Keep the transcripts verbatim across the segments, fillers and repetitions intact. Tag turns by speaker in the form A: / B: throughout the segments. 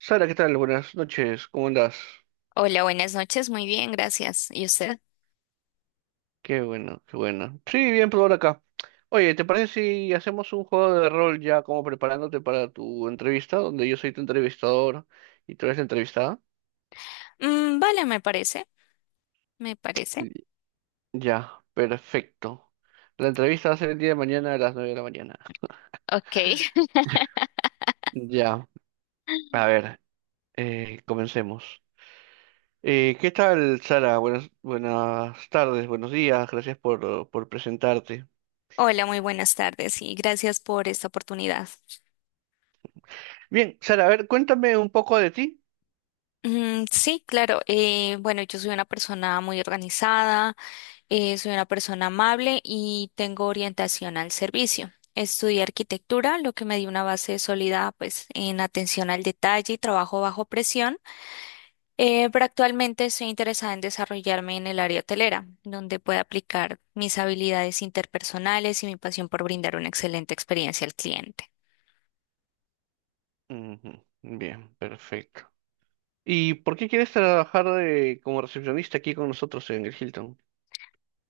A: Sara, ¿qué tal? Buenas noches, ¿cómo andás?
B: Hola, buenas noches. Muy bien, gracias. ¿Y usted?
A: Qué bueno, qué bueno. Sí, bien, por ahora acá. Oye, ¿te parece si hacemos un juego de rol ya como preparándote para tu entrevista, donde yo soy tu entrevistador y tú eres la entrevistada?
B: Mm, vale, me parece, me parece.
A: Y- Ya, perfecto. La entrevista va a ser el día de mañana a las nueve de la mañana.
B: Ok.
A: Ya, a ver, eh, comencemos. Eh, ¿qué tal, Sara? Buenas, buenas tardes, buenos días, gracias por, por presentarte.
B: Hola, muy buenas tardes y gracias por esta oportunidad.
A: Bien, Sara, a ver, cuéntame un poco de ti.
B: Mm, sí, claro. Eh, bueno, yo soy una persona muy organizada, eh, soy una persona amable y tengo orientación al servicio. Estudié arquitectura, lo que me dio una base sólida, pues, en atención al detalle y trabajo bajo presión. Eh, pero actualmente estoy interesada en desarrollarme en el área hotelera, donde pueda aplicar mis habilidades interpersonales y mi pasión por brindar una excelente experiencia al cliente.
A: Ujú. Bien, perfecto. ¿Y por qué quieres trabajar de- como recepcionista aquí con nosotros en el Hilton?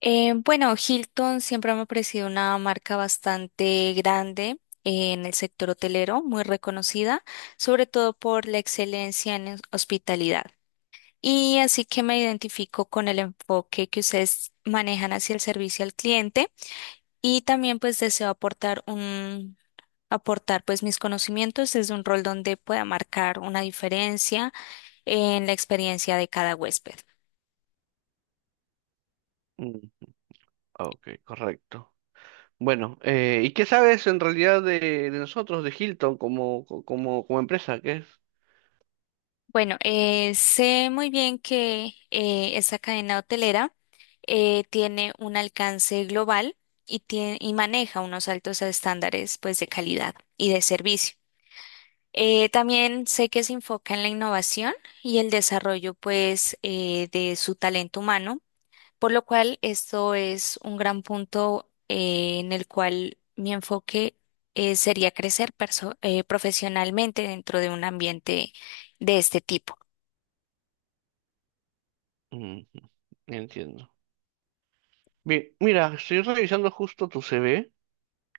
B: Eh, bueno, Hilton siempre me ha parecido una marca bastante grande en el sector hotelero, muy reconocida, sobre todo por la excelencia en hospitalidad. Y así que me identifico con el enfoque que ustedes manejan hacia el servicio al cliente y también pues deseo aportar un aportar pues mis conocimientos desde un rol donde pueda marcar una diferencia en la experiencia de cada huésped.
A: Mm, ah, ok, correcto. Bueno, eh, ¿y qué sabes en realidad de, de nosotros, de Hilton, como, co- como, como empresa? ¿Qué es?
B: Bueno, eh, sé muy bien que eh, esa cadena hotelera eh, tiene un alcance global y, tie- y maneja unos altos estándares pues de calidad y de servicio. Eh, también sé que se enfoca en la innovación y el desarrollo pues eh, de su talento humano. Por lo cual, esto es un gran punto eh, en el cual mi enfoque eh, sería crecer perso- eh, profesionalmente dentro de un ambiente de este tipo.
A: Ujú. Entiendo. Bien, mira, estoy revisando justo tu C V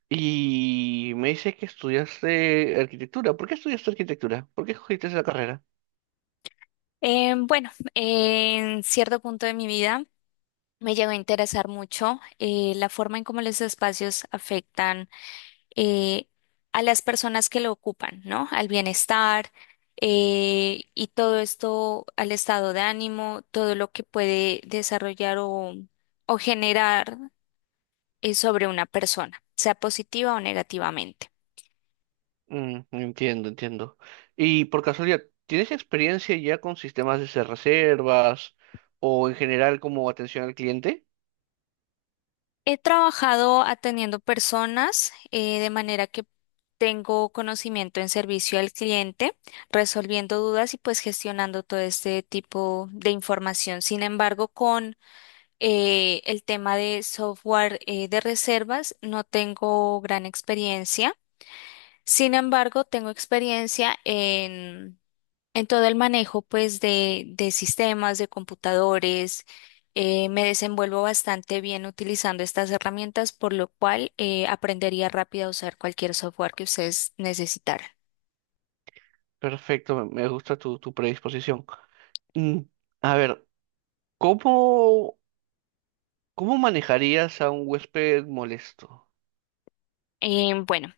A: y me dice que estudiaste arquitectura. ¿Por qué estudiaste arquitectura? ¿Por qué escogiste esa carrera?
B: Eh, bueno, en cierto punto de mi vida me llegó a interesar mucho eh, la forma en cómo los espacios afectan eh, a las personas que lo ocupan, ¿no? Al bienestar eh, y todo esto, al estado de ánimo, todo lo que puede desarrollar o, o generar eh, sobre una persona, sea positiva o negativamente.
A: Mm, entiendo, entiendo. Y por casualidad, ¿tienes experiencia ya con sistemas de hacer reservas o en general como atención al cliente?
B: He trabajado atendiendo personas eh, de manera que tengo conocimiento en servicio al cliente, resolviendo dudas y pues gestionando todo este tipo de información. Sin embargo, con Eh, el tema de software eh, de reservas no tengo gran experiencia. Sin embargo, tengo experiencia en, en todo el manejo pues de, de sistemas, de computadores. Eh, me desenvuelvo bastante bien utilizando estas herramientas, por lo cual eh, aprendería rápido a usar cualquier software que ustedes necesitaran.
A: Perfecto, me me gusta tu, tu predisposición. Mm, a ver, ¿cómo, ¿cómo manejarías a un huésped molesto?
B: Eh, bueno,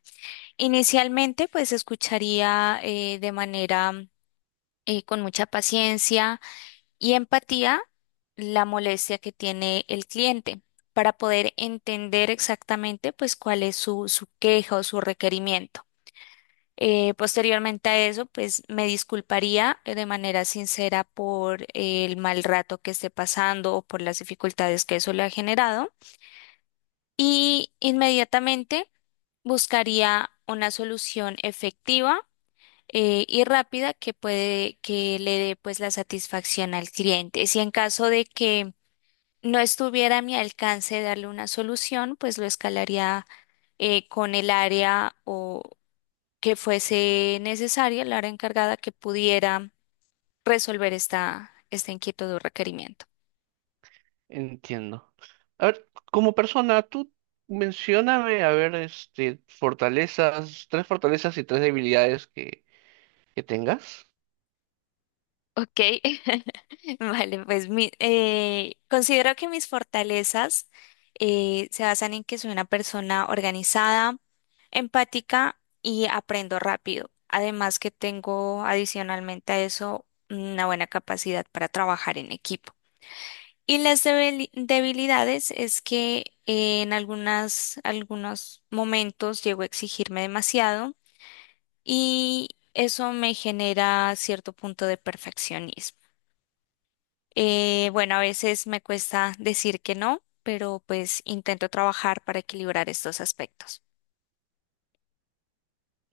B: inicialmente pues escucharía eh, de manera eh, con mucha paciencia y empatía, la molestia que tiene el cliente para poder entender exactamente pues cuál es su, su queja o su requerimiento. Eh, posteriormente a eso, pues me disculparía eh, de manera sincera por el mal rato que esté pasando o por las dificultades que eso le ha generado, y inmediatamente buscaría una solución efectiva eh, y rápida que puede que le dé pues la satisfacción al cliente. Si en caso de que no estuviera a mi alcance darle una solución, pues lo escalaría eh, con el área o que fuese necesaria, el área encargada que pudiera resolver esta, esta inquietud o requerimiento.
A: Entiendo. A ver, como persona, tú mencióname, a ver, este, fortalezas, tres fortalezas y tres debilidades que, que tengas.
B: Ok. Vale, pues mi- eh, considero que mis fortalezas eh, se basan en que soy una persona organizada, empática y aprendo rápido. Además que tengo adicionalmente a eso una buena capacidad para trabajar en equipo. Y las debili- debilidades es que eh, en algunas, algunos momentos llego a exigirme demasiado y eso me genera cierto punto de perfeccionismo. Eh, bueno, a veces me cuesta decir que no, pero pues intento trabajar para equilibrar estos aspectos.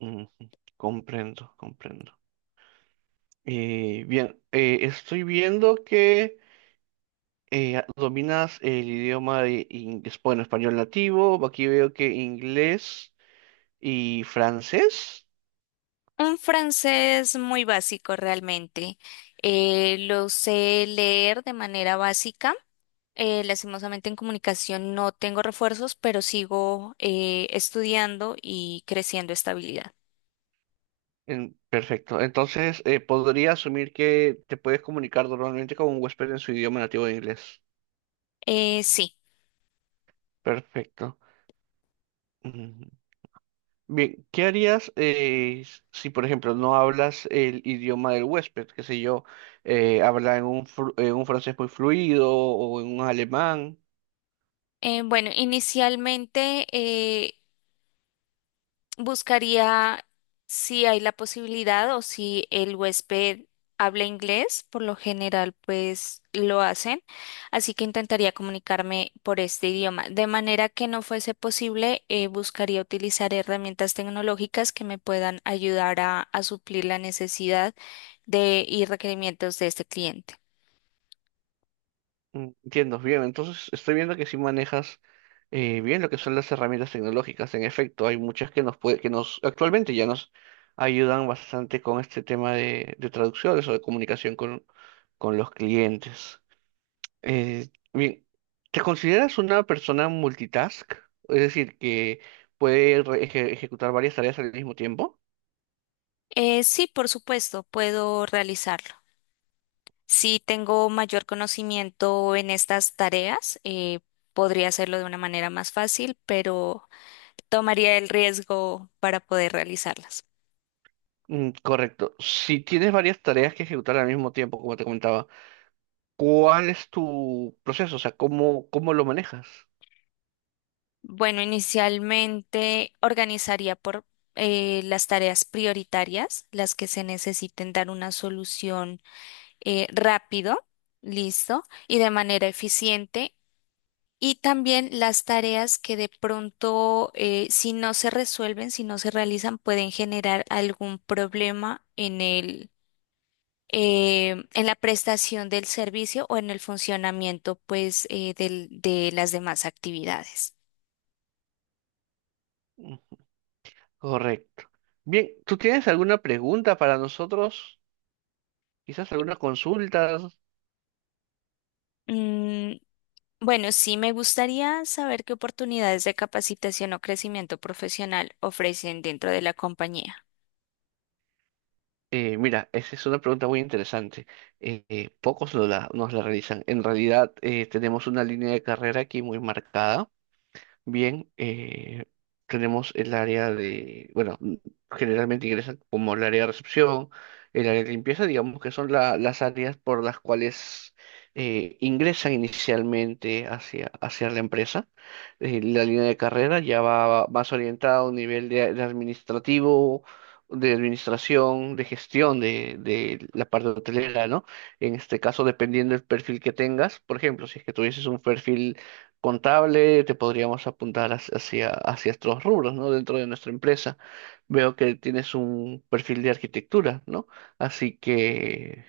A: Mm, comprendo, comprendo. Eh, bien, eh, estoy viendo que eh, dominas el idioma de inglés, bueno, español nativo, aquí veo que inglés y francés.
B: Un francés muy básico realmente. Eh, lo sé leer de manera básica. Eh, lastimosamente en comunicación no tengo refuerzos, pero sigo eh, estudiando y creciendo esta habilidad.
A: En- perfecto, entonces eh, podría asumir que te puedes comunicar normalmente con un huésped en su idioma nativo de inglés.
B: Eh, sí.
A: Perfecto. Mm. Bien, ¿qué harías eh, s- si, por ejemplo, no hablas el idioma del huésped? Qué sé yo, eh, habla en un, fru- en un francés muy fluido o en un alemán.
B: Eh, bueno, inicialmente eh, buscaría si hay la posibilidad o si el huésped habla inglés. Por lo general, pues lo hacen. Así que intentaría comunicarme por este idioma. De manera que no fuese posible, eh, buscaría utilizar herramientas tecnológicas que me puedan ayudar a a suplir la necesidad de, y requerimientos de este cliente.
A: Mm, entiendo, bien, entonces estoy viendo que sí manejas eh, bien lo que son las herramientas tecnológicas. En efecto, hay muchas que nos puede, que nos actualmente ya nos ayudan bastante con este tema de, de traducciones o de comunicación con, con los clientes. Eh, bien, ¿te consideras una persona multitask? Es decir, que puede re- eje- ejecutar varias tareas al mismo tiempo.
B: Eh, sí, por supuesto, puedo realizarlo. Si tengo mayor conocimiento en estas tareas, eh, podría hacerlo de una manera más fácil, pero tomaría el riesgo para poder realizarlas.
A: Mm, correcto. Si tienes varias tareas que ejecutar al mismo tiempo, como te comentaba, ¿cuál es tu proceso? O sea, ¿cómo, ¿cómo lo manejas?
B: Bueno, inicialmente organizaría por eh, las tareas prioritarias, las que se necesiten dar una solución eh, rápido, listo, y de manera eficiente. Y también las tareas que de pronto, eh, si no se resuelven, si no se realizan, pueden generar algún problema eh, en la prestación del servicio o en el funcionamiento, pues, eh, del- de las demás actividades.
A: Mm, correcto. Bien, ¿tú tienes alguna pregunta para nosotros? Quizás alguna consulta.
B: Mm, bueno, sí me gustaría saber qué oportunidades de capacitación o crecimiento profesional ofrecen dentro de la compañía.
A: Eh, mira, esa es una pregunta muy interesante. Eh, eh, pocos nos la, nos la realizan. En realidad, eh, tenemos una línea de carrera aquí muy marcada. Bien, eh, tenemos el área de, bueno, mm, generalmente ingresan como el área de recepción, el área de limpieza, digamos que son la- las áreas por las cuales eh, ingresan inicialmente hacia, hacia la empresa. Eh, la línea de carrera ya va más orientada a un nivel de, de administrativo, de administración, de gestión de, de la parte hotelera, ¿no? En este caso, dependiendo del perfil que tengas, por ejemplo, si es que tuvieses un perfil contable, te podríamos apuntar hacia, hacia hacia estos rubros, ¿no? Dentro de nuestra empresa. Veo que tienes un perfil de arquitectura, ¿no? Así que,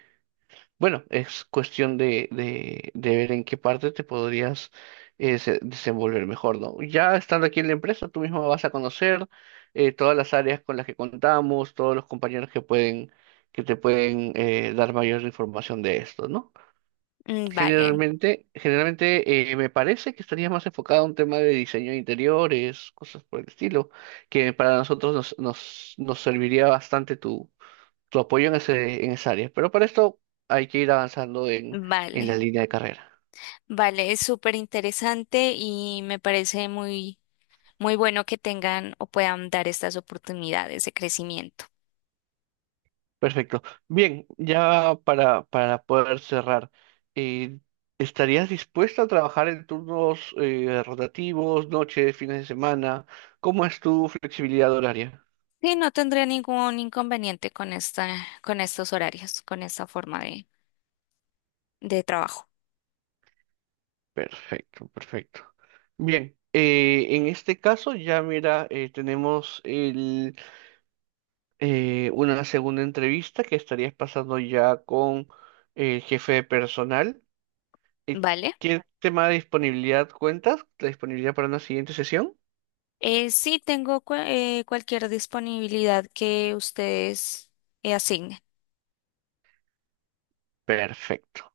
A: bueno, es cuestión de, de, de ver en qué parte te podrías eh, se- desenvolver mejor, ¿no? Ya estando aquí en la empresa, tú mismo vas a conocer eh, todas las áreas con las que contamos, todos los compañeros que pueden, que te pueden eh, dar mayor información de esto, ¿no?
B: Mm, vale.
A: Generalmente, generalmente eh, me parece que estaría más enfocado a un tema de diseño de interiores, cosas por el estilo, que para nosotros nos, nos, nos serviría bastante tu, tu apoyo en ese, en esa área. Pero para esto hay que ir avanzando en, en
B: vale,
A: la línea de carrera.
B: vale, es súper interesante y me parece muy muy bueno que tengan o puedan dar estas oportunidades de crecimiento.
A: Perfecto. Bien, ya para, para poder cerrar, eh, ¿estarías dispuesta a trabajar en turnos eh, rotativos, noches, fines de semana? ¿Cómo es tu flexibilidad horaria?
B: Sí, no tendría ningún inconveniente con esta, con estos horarios, con esta forma de, de trabajo,
A: Perfecto, perfecto. Bien, eh, en este caso ya mira, eh, tenemos el, eh, una segunda entrevista que estarías pasando ya con eh, el jefe de personal. Eh,
B: ¿vale?
A: ¿Qué tema de disponibilidad cuentas? ¿La disponibilidad para una siguiente sesión?
B: Eh, sí, tengo cu- eh, cualquier disponibilidad que ustedes eh, asignen.
A: Perfecto.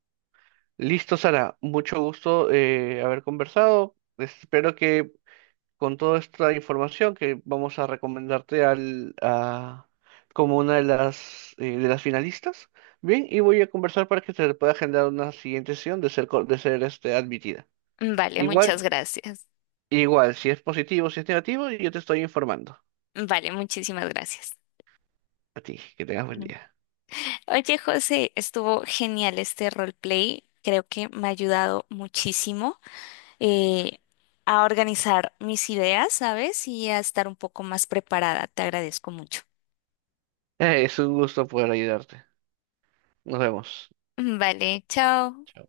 A: Listo, Sara. Mucho gusto eh, haber conversado. Espero que con toda esta información que vamos a recomendarte al, a- como una de las, eh, de las finalistas. Bien, y voy a conversar para que se le pueda agendar una siguiente sesión de ser, co- de ser este, admitida.
B: Vale,
A: Igual,
B: muchas gracias.
A: igual, si es positivo, si es negativo, yo te estoy informando.
B: Vale, muchísimas gracias.
A: A ti, que tengas buen
B: Ujú.
A: día.
B: Oye, José, estuvo genial este roleplay. Creo que me ha ayudado muchísimo eh, a organizar mis ideas, ¿sabes? Y a estar un poco más preparada. Te agradezco mucho.
A: Eh, es un gusto poder ayudarte. Nos vemos.
B: Vale, chao.
A: Chao.